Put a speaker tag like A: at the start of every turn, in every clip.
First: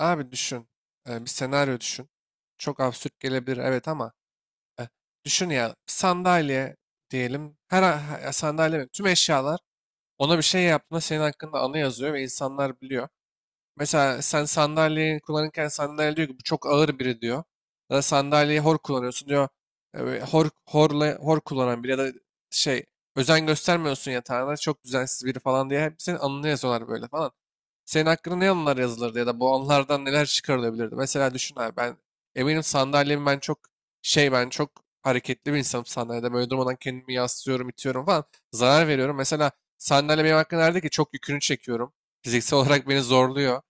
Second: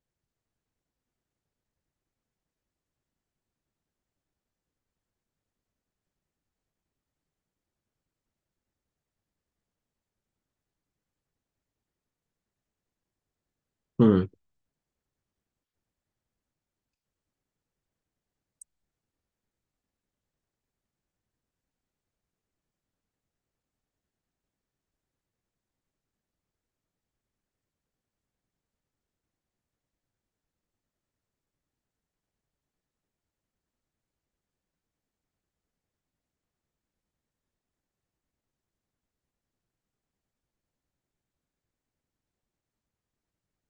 A: Abi düşün. Bir senaryo düşün. Çok absürt gelebilir, evet, ama e, düşün ya, sandalye diyelim. Sandalye mi? Tüm eşyalar ona bir şey yaptığında senin hakkında anı yazıyor ve insanlar biliyor.
B: Hı
A: Mesela
B: hı.
A: sen sandalyeyi kullanırken sandalye diyor ki bu çok ağır biri diyor. Ya da sandalyeyi hor kullanıyorsun diyor. Hor, horla, hor kullanan biri ya da şey özen göstermiyorsun, yatağına çok düzensiz biri falan diye hep senin anını yazıyorlar böyle falan. Senin hakkında ne anılar yazılırdı ya da bu anılardan neler çıkarılabilirdi? Mesela düşün abi, ben eminim sandalyemi ben çok hareketli bir insanım, sandalyede böyle durmadan kendimi yaslıyorum, itiyorum falan, zarar veriyorum. Mesela sandalye benim hakkında nerede ki çok yükünü çekiyorum. Fiziksel olarak beni zorluyor.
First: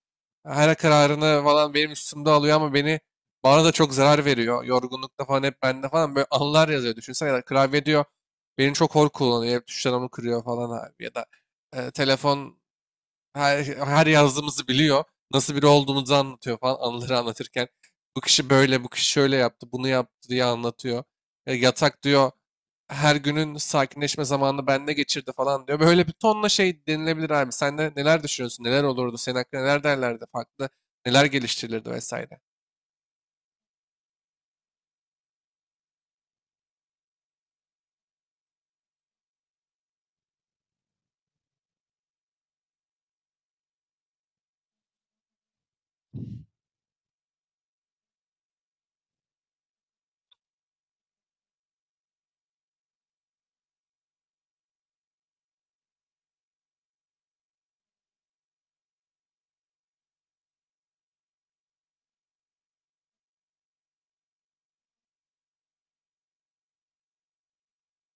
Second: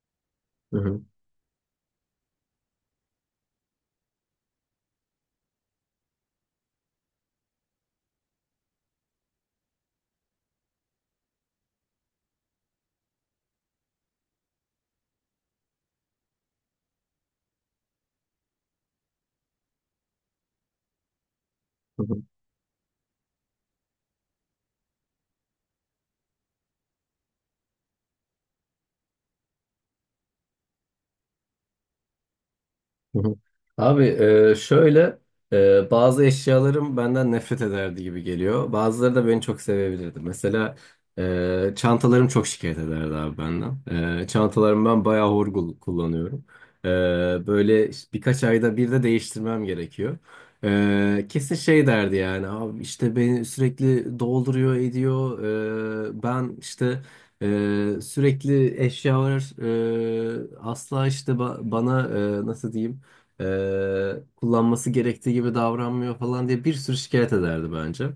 A: Her
B: Hı
A: kararını falan benim üstümde alıyor ama bana da çok zarar veriyor. Yorgunlukta falan hep bende falan böyle anılar yazıyor. Düşünsene, ya da klavye diyor. Beni çok hor kullanıyor. Hep tuşlarımı kırıyor falan abi. Ya da telefon her yazdığımızı biliyor. Nasıl biri olduğumuzu anlatıyor falan, anıları anlatırken. Bu kişi böyle, bu kişi şöyle yaptı, bunu yaptı diye anlatıyor. E, yatak
B: hı.
A: diyor her günün sakinleşme zamanını bende geçirdi falan diyor. Böyle bir tonla şey denilebilir abi. Sen de neler düşünüyorsun? Neler olurdu? Senin hakkında neler derlerdi? Farklı neler geliştirilirdi vesaire.
B: Hı hı. Abi şöyle bazı eşyalarım benden nefret ederdi gibi geliyor. Bazıları da beni çok sevebilirdi. Mesela çantalarım çok şikayet ederdi abi benden. Çantalarımı ben bayağı hor kullanıyorum. E, böyle işte birkaç ayda bir de değiştirmem gerekiyor. Kesin şey derdi yani abi işte beni sürekli dolduruyor ediyor. Ben işte sürekli eşyalar asla işte bana nasıl diyeyim kullanması gerektiği gibi davranmıyor falan diye bir sürü şikayet ederdi bence.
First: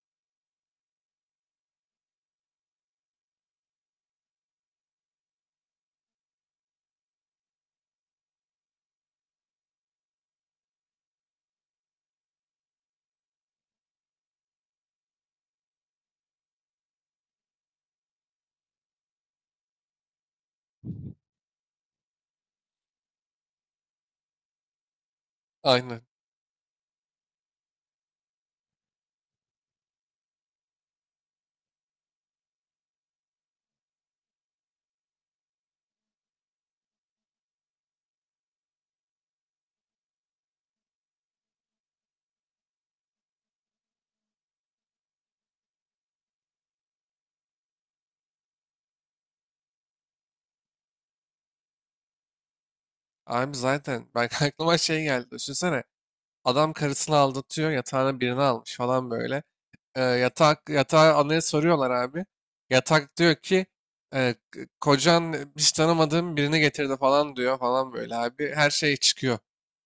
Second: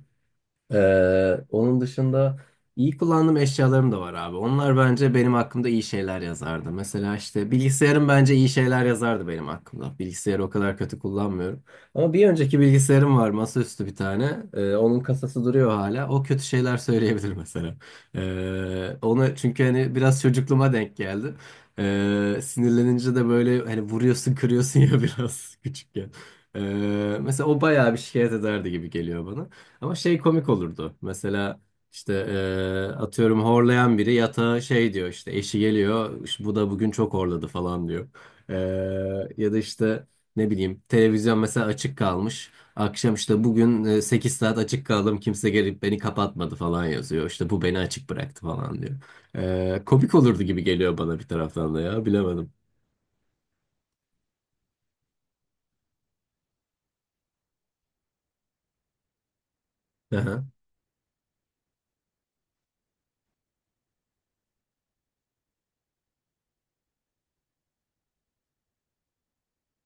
B: Onun dışında iyi kullandığım eşyalarım da var abi. Onlar bence benim hakkımda iyi şeyler yazardı. Mesela işte bilgisayarım bence iyi şeyler yazardı benim hakkımda. Bilgisayarı o kadar kötü kullanmıyorum. Ama bir önceki bilgisayarım var, masaüstü bir tane. Onun kasası duruyor hala. O kötü şeyler söyleyebilir mesela. Onu çünkü hani biraz çocukluğuma denk geldi. Sinirlenince de böyle hani vuruyorsun, kırıyorsun ya biraz
A: Aynen.
B: küçükken. Ee, mesela o bayağı bir şikayet ederdi gibi geliyor bana. Ama şey komik olurdu. Mesela işte atıyorum horlayan biri yatağa şey diyor işte eşi geliyor "İşte bu da bugün çok horladı falan diyor. Ya da işte ne bileyim televizyon mesela açık kalmış. Akşam işte bugün 8 saat açık kaldım kimse gelip beni kapatmadı falan yazıyor. İşte bu beni açık bıraktı falan diyor. Komik olurdu gibi geliyor bana bir taraftan da ya bilemedim.
A: Abi zaten ben aklıma şey geldi. Düşünsene adam karısını aldatıyor, yatağına birini almış falan böyle.
B: Aha,
A: Yatak yatağa anaya soruyorlar abi. Yatak diyor ki kocan hiç tanımadığım birini getirdi falan diyor falan böyle abi. Her şey çıkıyor.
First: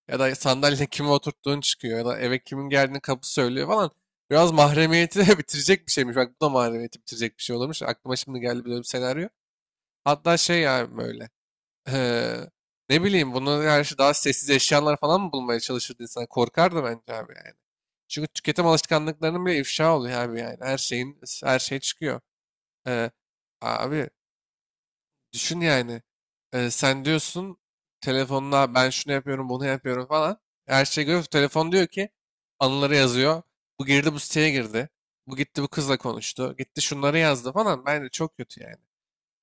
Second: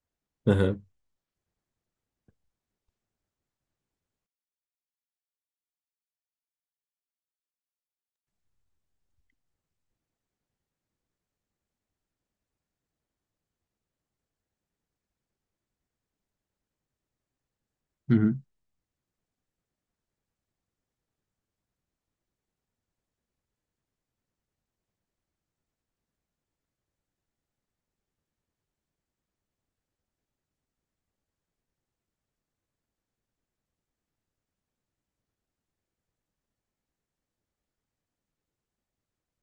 A: Ya da
B: aha.
A: sandalye kime oturttuğun çıkıyor. Ya da eve kimin geldiğini kapı söylüyor falan. Biraz mahremiyeti de bitirecek bir şeymiş. Bak, bu da mahremiyeti bitirecek bir şey olurmuş. Aklıma şimdi geldi böyle bir senaryo. Hatta şey yani böyle. Eee, Ne bileyim, buna karşı daha sessiz eşyalar falan mı bulmaya çalışırdı insan? Korkardı bence abi yani.
B: Hı
A: Çünkü
B: hı.
A: tüketim alışkanlıklarının bile ifşa oluyor abi yani. Her şey çıkıyor. Eee, Abi düşün yani. Sen diyorsun telefonla ben şunu yapıyorum, bunu yapıyorum falan. Her şey görüyor. Telefon diyor ki anıları yazıyor. Bu siteye girdi. Bu kızla konuştu. Gitti şunları yazdı falan. Bence çok kötü yani.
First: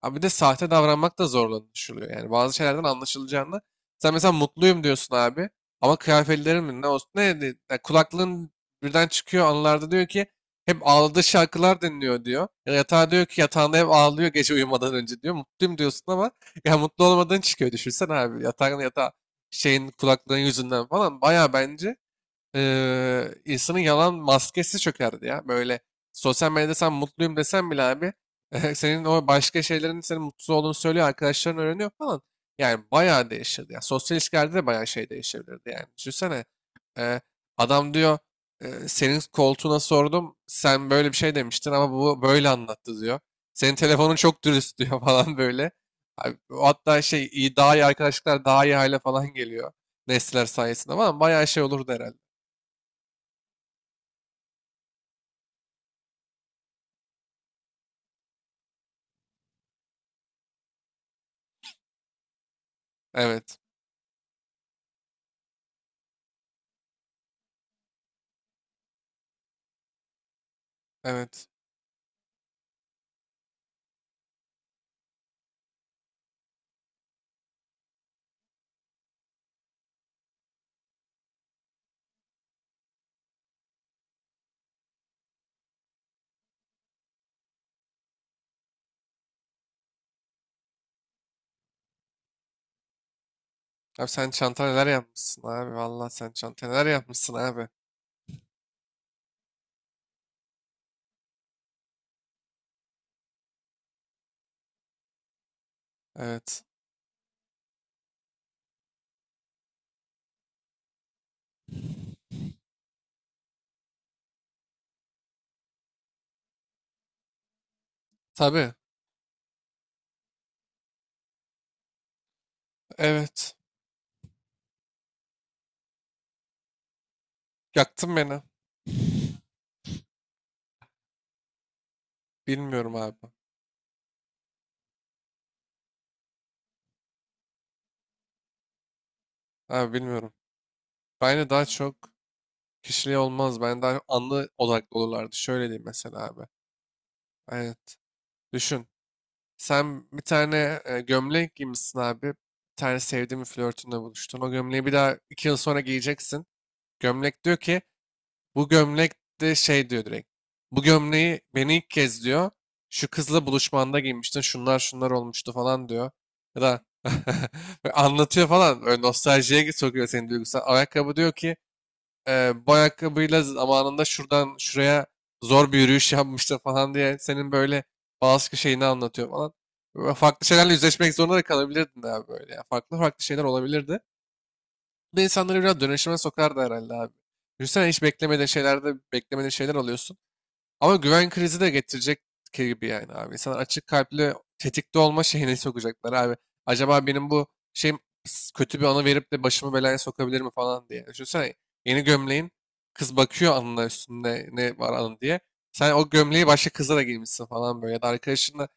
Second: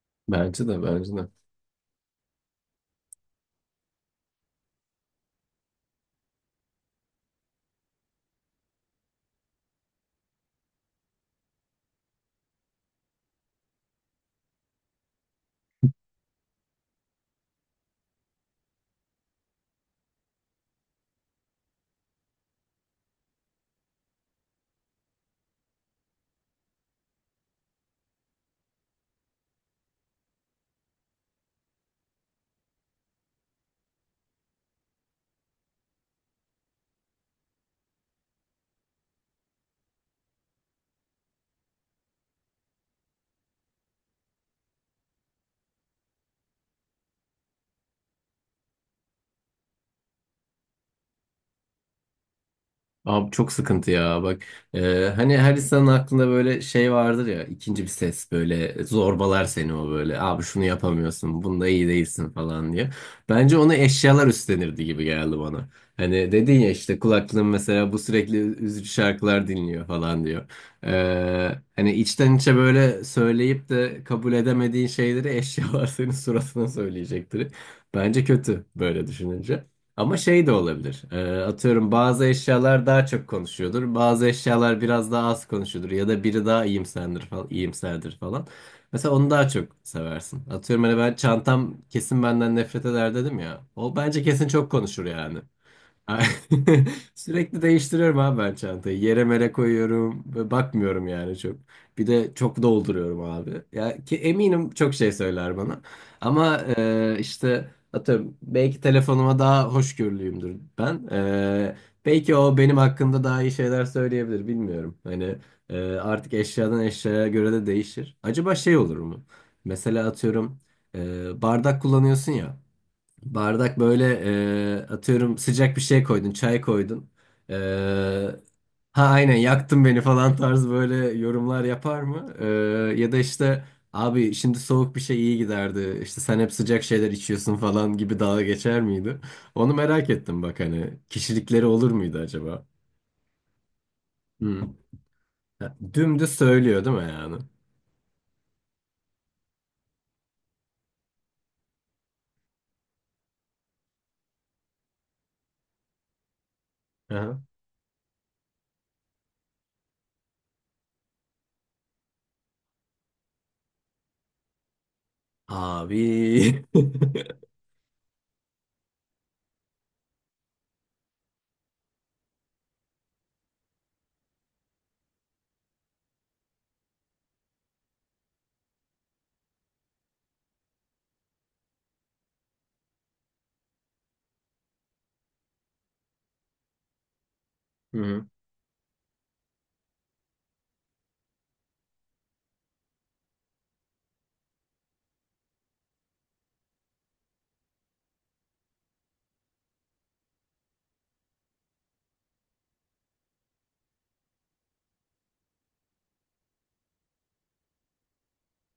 A: Abi bir de
B: Bence
A: sahte
B: de bence
A: davranmak da
B: de.
A: zorlanışılıyor. Yani bazı şeylerden anlaşılacağını. Sen mesela mutluyum diyorsun abi. Ama kıyafetlerin mi ne olsun ya kulaklığın birden çıkıyor anılarda, diyor ki hep ağladığı şarkılar dinliyor diyor. Ya yatağa diyor ki yatağında hep ağlıyor gece uyumadan önce diyor. Mutluyum diyorsun ama ya mutlu olmadığın çıkıyor düşünsen abi. Yatağın yatağı şeyin Kulaklığın yüzünden falan baya bence insanın yalan maskesi çökerdi ya. Böyle sosyal medyada sen mutluyum desen bile abi senin o başka şeylerin senin mutsuz olduğunu söylüyor. Arkadaşların öğreniyor falan. Yani bayağı değişirdi. Ya sosyal ilişkilerde de bayağı şey değişebilirdi yani. Düşünsene eee, adam diyor senin koltuğuna sordum, sen böyle bir şey demiştin ama bu böyle anlattı diyor. Senin telefonun çok dürüst diyor falan böyle. Abi, hatta şey daha iyi arkadaşlıklar, daha iyi hale falan geliyor. Nesler sayesinde falan bayağı şey olurdu herhalde.
B: Abi çok sıkıntı ya bak hani her insanın aklında böyle şey vardır ya ikinci bir ses böyle zorbalar seni o böyle abi şunu yapamıyorsun bunda iyi değilsin falan diye. Bence
A: Evet.
B: onu eşyalar üstlenirdi gibi geldi bana. Hani dedin ya işte kulaklığın mesela bu sürekli üzücü şarkılar dinliyor falan diyor.
A: Evet.
B: Hani içten içe böyle söyleyip de kabul edemediğin şeyleri eşyalar senin suratına söyleyecektir. Bence kötü böyle düşününce. Ama şey de olabilir. Atıyorum bazı eşyalar daha çok konuşuyordur. Bazı eşyalar biraz daha az konuşuyordur. Ya da biri daha iyimserdir falan, iyimserdir falan. Mesela onu daha çok seversin. Atıyorum hani ben çantam kesin benden nefret eder dedim ya. O
A: Abi
B: bence
A: sen
B: kesin
A: çanta
B: çok
A: neler
B: konuşur yani.
A: yapmışsın abi. Vallahi sen çanta neler yapmışsın
B: Sürekli
A: abi.
B: değiştiriyorum abi ben çantayı. Yere mere koyuyorum ve bakmıyorum yani çok. Bir de çok dolduruyorum abi. Ya ki eminim çok şey söyler bana. Ama
A: Evet.
B: işte atıyorum belki telefonuma daha hoşgörülüyümdür ben. Belki o benim hakkımda daha iyi şeyler söyleyebilir bilmiyorum. Hani artık eşyadan eşyaya göre de değişir. Acaba
A: Tabii.
B: şey olur mu? Mesela atıyorum bardak kullanıyorsun ya.
A: Evet.
B: Bardak böyle atıyorum sıcak bir şey koydun, çay koydun. E,
A: Yaktın beni.
B: ha aynen yaktın beni falan tarzı böyle yorumlar yapar mı? E,
A: Bilmiyorum
B: ya
A: abi.
B: da işte abi şimdi soğuk bir şey iyi giderdi. İşte sen hep sıcak şeyler içiyorsun falan gibi dalga geçer miydi? Onu
A: Abi
B: merak
A: bilmiyorum.
B: ettim bak hani
A: Bence daha
B: kişilikleri olur
A: çok
B: muydu acaba?
A: kişiliği olmaz. Ben daha anlı
B: Hı.
A: odaklı olurlardı. Şöyle
B: Ha,
A: diyeyim mesela
B: dümdüz
A: abi.
B: söylüyor değil mi yani?
A: Evet. Düşün. Sen bir tane gömlek giymişsin abi. Bir tane sevdiğin bir flörtünle buluştun. O gömleği bir daha 2 yıl sonra giyeceksin.
B: Aha.
A: Gömlek diyor ki bu gömlek de şey diyor direkt. Bu gömleği beni ilk kez diyor. Şu kızla buluşmanda giymiştin. Şunlar şunlar olmuştu falan diyor. Ya
B: Abi.
A: da böyle anlatıyor falan. Böyle nostaljiye sokuyor seni, duygusal. Ayakkabı diyor ki bu ayakkabıyla zamanında şuradan şuraya zor bir yürüyüş yapmıştı falan diye senin böyle bazı şeyini anlatıyor falan. Böyle farklı şeylerle yüzleşmek zorunda da kalabilirdin abi böyle. Ya. Farklı farklı şeyler olabilirdi. Bu da insanları biraz dönüşüme sokar da herhalde abi. Düşünsene
B: Hı
A: hiç
B: hı.
A: beklemediğin şeylerde beklemediğin şeyler alıyorsun. Ama güven krizi de getirecek gibi yani abi. İnsanlar açık kalpli, tetikte olma şeyine sokacaklar abi. Acaba benim bu şeyim kötü bir anı verip de başımı belaya sokabilir mi falan diye. Düşünsene yeni gömleğin, kız bakıyor, anına üstünde ne var anı diye. Sen o gömleği başka kıza da giymişsin falan böyle. Ya da arkadaşınla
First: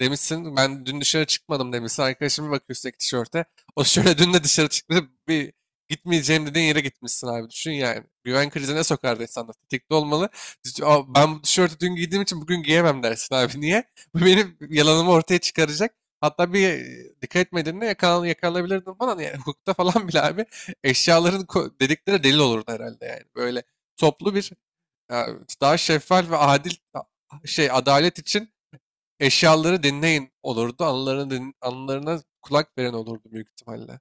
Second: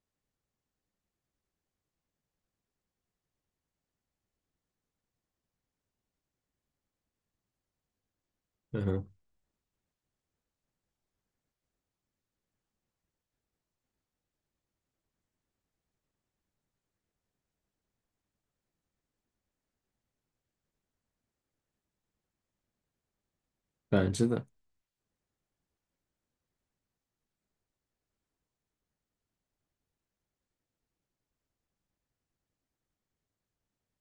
A: demişsin ben dün dışarı çıkmadım demişsin. Arkadaşın bir bakıyor üstteki tişörte. O şöyle dün de dışarı çıktı, bir gitmeyeceğim dediğin yere gitmişsin abi. Düşün yani. Güven
B: Hı
A: krizine
B: hı.
A: sokar insanlar. Tetikte olmalı. "Aa, ben bu tişörtü dün giydiğim için bugün giyemem" dersin abi. Niye? Bu benim yalanımı ortaya çıkaracak. Hatta bir dikkat etmediğinde yakalanabilirdin falan. Yani hukukta falan bile abi dedikleri delil olurdu herhalde yani. Böyle
B: Bence
A: toplu
B: de.
A: bir e, daha şeffaf ve adil adalet için eşyaları dinleyin olurdu. Anılarına kulak veren olurdu büyük ihtimalle.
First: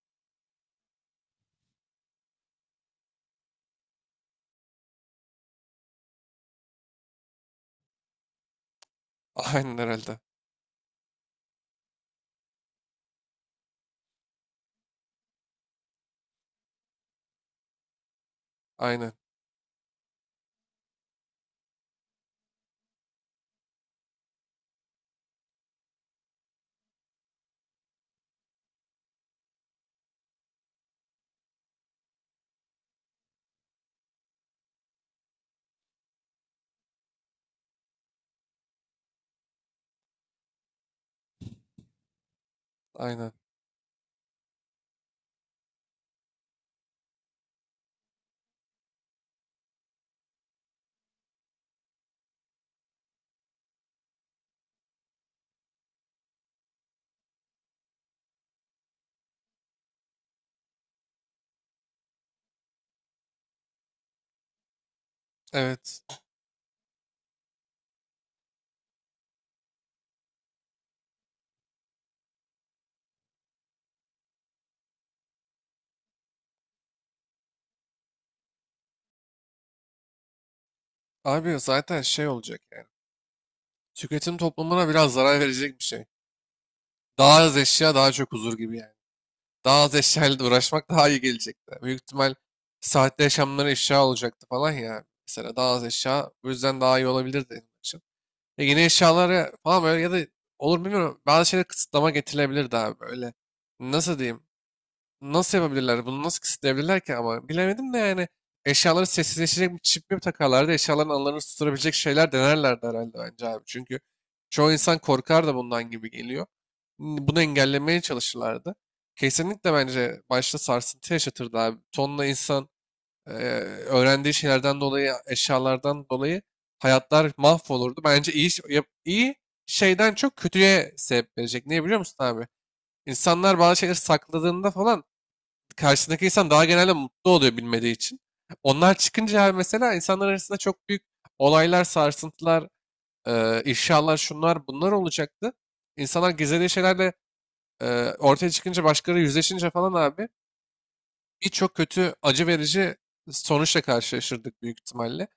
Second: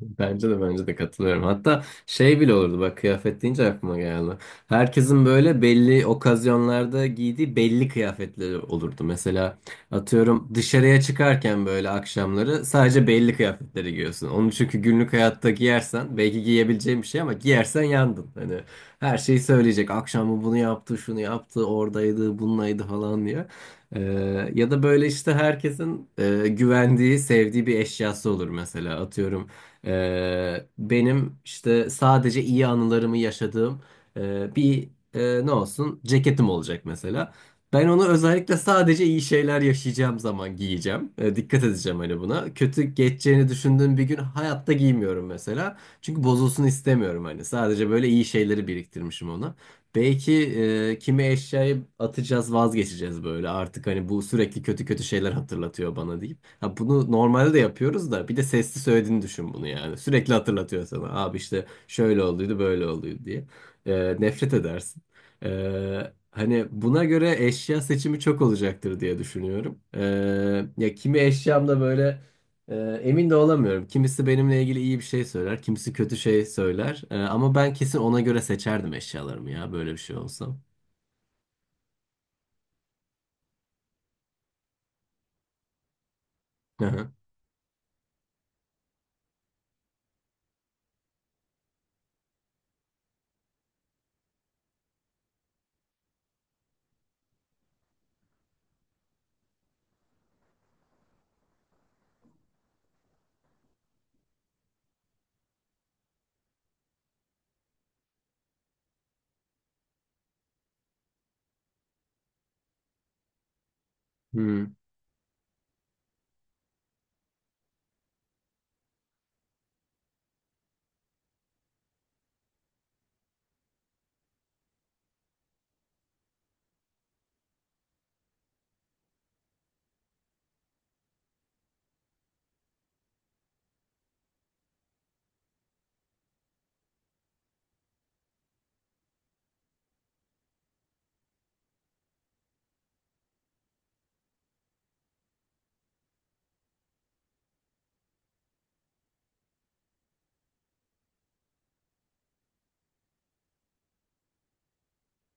B: Bence de bence de katılıyorum. Hatta şey bile olurdu bak kıyafet deyince aklıma geldi. Herkesin böyle belli okazyonlarda giydiği belli kıyafetleri olurdu. Mesela
A: Aynen herhalde.
B: atıyorum dışarıya çıkarken böyle akşamları sadece belli kıyafetleri giyiyorsun. Onu çünkü günlük hayatta giyersen belki giyebileceğin bir şey ama giyersen yandın. Hani
A: Aynen.
B: her şeyi söyleyecek. Akşam bu bunu yaptı, şunu yaptı, oradaydı, bununlaydı falan diye. Ee, ya da böyle işte herkesin güvendiği, sevdiği bir eşyası olur mesela. Atıyorum benim işte sadece iyi anılarımı yaşadığım bir ne olsun ceketim olacak mesela. Ben onu özellikle sadece iyi şeyler yaşayacağım zaman giyeceğim. Dikkat edeceğim hani buna. Kötü
A: Aynen.
B: geçeceğini düşündüğüm bir gün hayatta giymiyorum mesela. Çünkü bozulsun istemiyorum hani. Sadece böyle iyi şeyleri biriktirmişim ona. Belki kimi eşyayı atacağız, vazgeçeceğiz böyle artık hani bu sürekli kötü kötü şeyler hatırlatıyor bana deyip. Ha bunu normalde de yapıyoruz da bir de sesli söylediğini düşün bunu yani. Sürekli hatırlatıyor sana. Abi işte şöyle olduydu, böyle olduydu diye. Nefret edersin.
A: Evet.
B: Hani buna göre eşya seçimi çok olacaktır diye düşünüyorum. Ya kimi eşyamda böyle ee, emin de olamıyorum. Kimisi benimle ilgili iyi bir şey söyler, kimisi kötü şey söyler. Ama ben kesin ona göre seçerdim eşyalarımı ya böyle bir şey olsa.
A: Abi zaten şey olacak yani. Tüketim toplumuna biraz zarar verecek bir şey.
B: Hı hı.
A: Daha az eşya daha çok huzur gibi yani. Daha az eşyayla da uğraşmak daha iyi gelecekti. Büyük ihtimal saatte yaşamları eşya olacaktı falan ya. Mesela daha az eşya bu yüzden daha iyi olabilirdi benim için. E yeni eşyalara falan böyle, ya da olur bilmiyorum, bazı şeylere kısıtlama getirilebilirdi abi böyle. Nasıl diyeyim? Nasıl yapabilirler? Bunu nasıl kısıtlayabilirler ki ama bilemedim de yani eşyaları sessizleşecek bir çip mi takarlardı? Eşyaların anılarını tutturabilecek şeyler denerlerdi herhalde bence abi. Çünkü
B: Hı
A: çoğu insan korkar da bundan gibi geliyor. Bunu engellemeye çalışırlardı. Kesinlikle bence başta sarsıntı yaşatırdı abi. Tonla insan e, öğrendiği şeylerden dolayı, eşyalardan dolayı hayatlar mahvolurdu. Bence iyi, iyi şeyden çok kötüye sebep verecek. Niye biliyor musun abi? İnsanlar bazı şeyleri sakladığında falan karşısındaki insan daha genelde mutlu oluyor bilmediği için. Onlar çıkınca mesela insanlar arasında çok büyük olaylar, sarsıntılar, ifşalar, şunlar bunlar olacaktı. İnsanlar gizlediği şeylerle ortaya çıkınca, başkaları yüzleşince falan abi birçok kötü, acı verici sonuçla karşılaşırdık büyük ihtimalle.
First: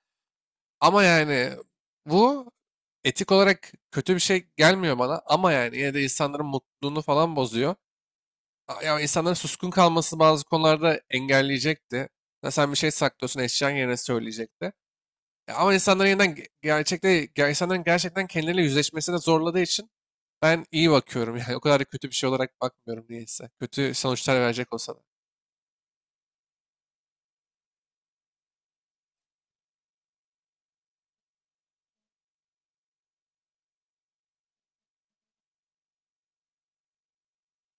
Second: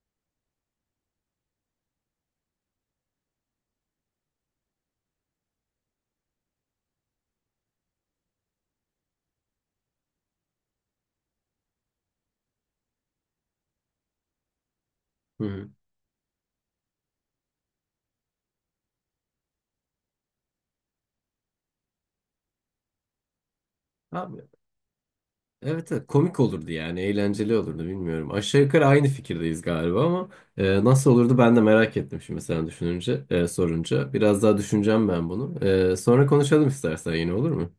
A: Ama yani bu etik olarak kötü bir şey gelmiyor bana ama yani yine de insanların mutluluğunu falan bozuyor. Ya insanların suskun kalması bazı konularda engelleyecekti. Ya sen bir şey saklıyorsun, eşyan yerine söyleyecekti. Ya
B: hı.
A: ama insanların yeniden ge- gerçekte ge- insanların gerçekten kendileriyle yüzleşmesine zorladığı için ben iyi bakıyorum. Yani o kadar da kötü bir şey olarak bakmıyorum niyeyse. Kötü sonuçlar
B: Abi,
A: verecek olsa da.
B: evet, evet komik olurdu yani eğlenceli olurdu bilmiyorum. Aşağı yukarı aynı fikirdeyiz galiba ama nasıl olurdu ben de merak ettim şimdi sen düşününce sorunca. Biraz daha düşüneceğim ben bunu. Sonra konuşalım istersen yine olur mu?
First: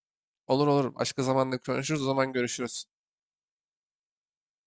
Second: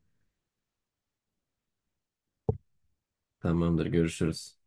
A: Olur olur. Başka zamanda konuşuruz. O zaman görüşürüz.
B: Tamamdır görüşürüz.